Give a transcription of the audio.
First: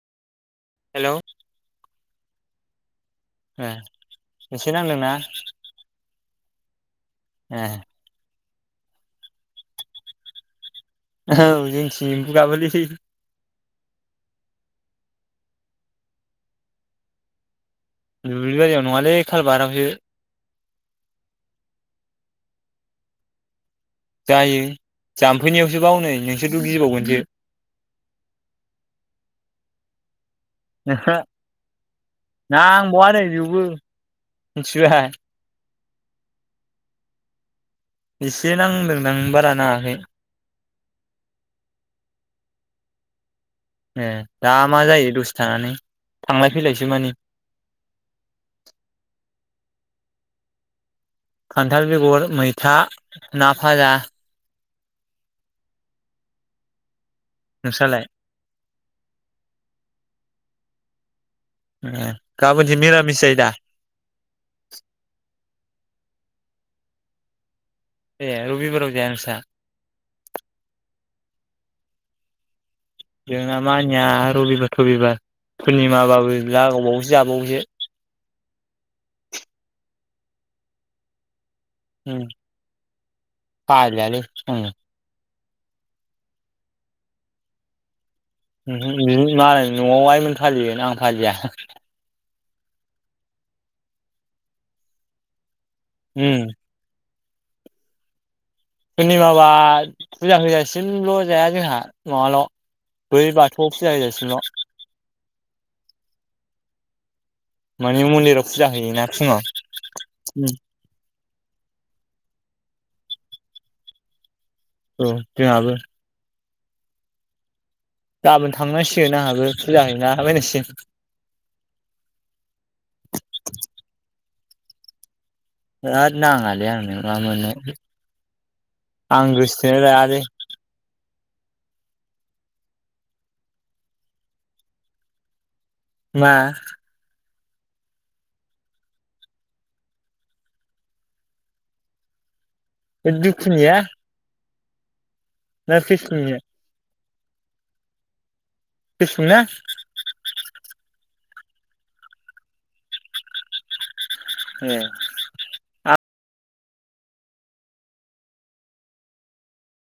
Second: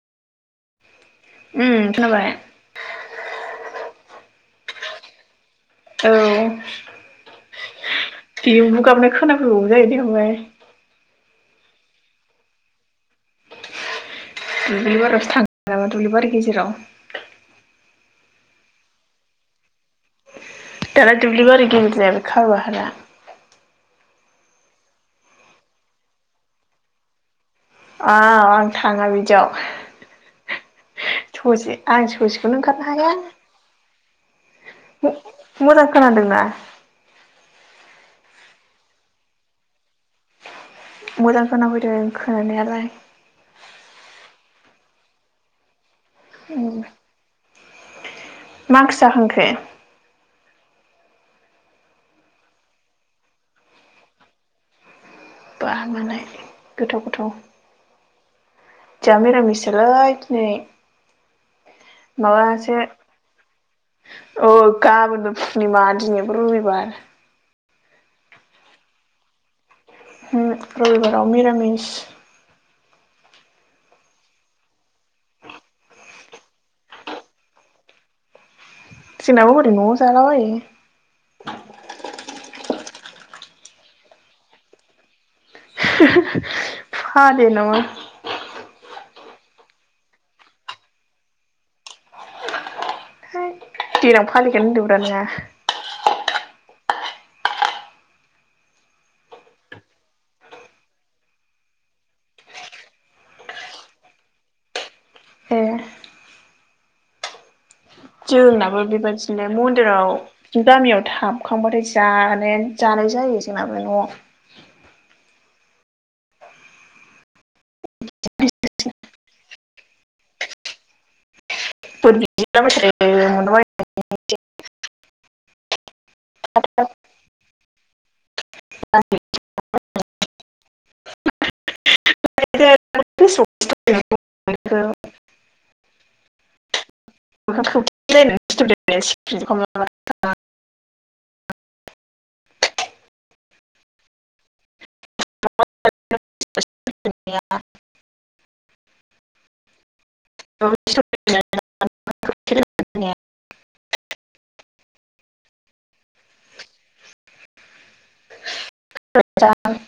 Hello उम खोनाबाय ए एसे नांदोंना औ ए एम्बु गाबना खोनाफैबावो जायो दे उमबा लाय औ जोंथिं एम्बु गाबोलै दुब्लिबारावसो थाङो नामा दुब्लिबारि गेजेराव दुब्लि बारियाव नङालै खाालबारावसो दाना दुब्लिबारि गेन्द्रिया बे खार बाहारा जायो जाम्फैनियावसो बावनै नोंसोरथ' गिबावगोनसो औ आं थाङा बिदियाव ओहो ससे आं ससेखौनो ओंखारनो नांबावा हाया नै बेयावबो मिथिबाय मोजां खोनादोंना एसे नांदोंदां बारा नाङाखै मोजां खोनाफैदों खोनानायालाय ए दा मा जायो दसे थानानै थांलाय फैलायसो मानि मा ओंख्रि जाखांखो खान्थाल बेगर मैथा ना भाजा बा मालाय गोथाव गोथाव नोंसालाय जा मिरामिसोलै दिनै ए गाबोनसो माबासो मिरामिस जायो दा अ गाबोनबो फुर्निमा दिनैबो रबिबार ए रबिबाराव जाया नोंस्रा उम रबिबारावबो मिरामिस जोंना मानिया रबिबार थबिबार पुर्निमाबाबो लागावबावोसो जाबावोसो जोंनाबो हरै न'आव जालाबायो उम फालियालै आङो [unintelligible] फालिया नामा मालाय नआव आइमोन फालियोना आं फालिया देनां फालिगोन होनदोंब्रा नोङा उम पुर्निमाबा फुजा होजासिमल' जाया जोंहा न'आवल' बै बाथौआव फुजा होजासिमल' ए माने मन्दिराव फुजा जोंनाबो होयोना फुङाव बेबादिनो मन्दिराव उम गामियाव थाब खांबाथाय जानायानो जानाय जायो जोंनाबाय न'आव औ जोंहाबो गाबोन थांनांसिगोन आंहाबो फुजा हैैना बायनांसिगोन [unintelligible] [inaudible] होद नाङालै आंनो मा मोनो आं‌ गोसथोनाय लायालै‌ [unintelligible] मा? [unintelligible] दुखुनिया‌ ना फेसबुकनिया‌‌ [unintelligible] फेसबुकना [unintelligible] ए [unintelligible]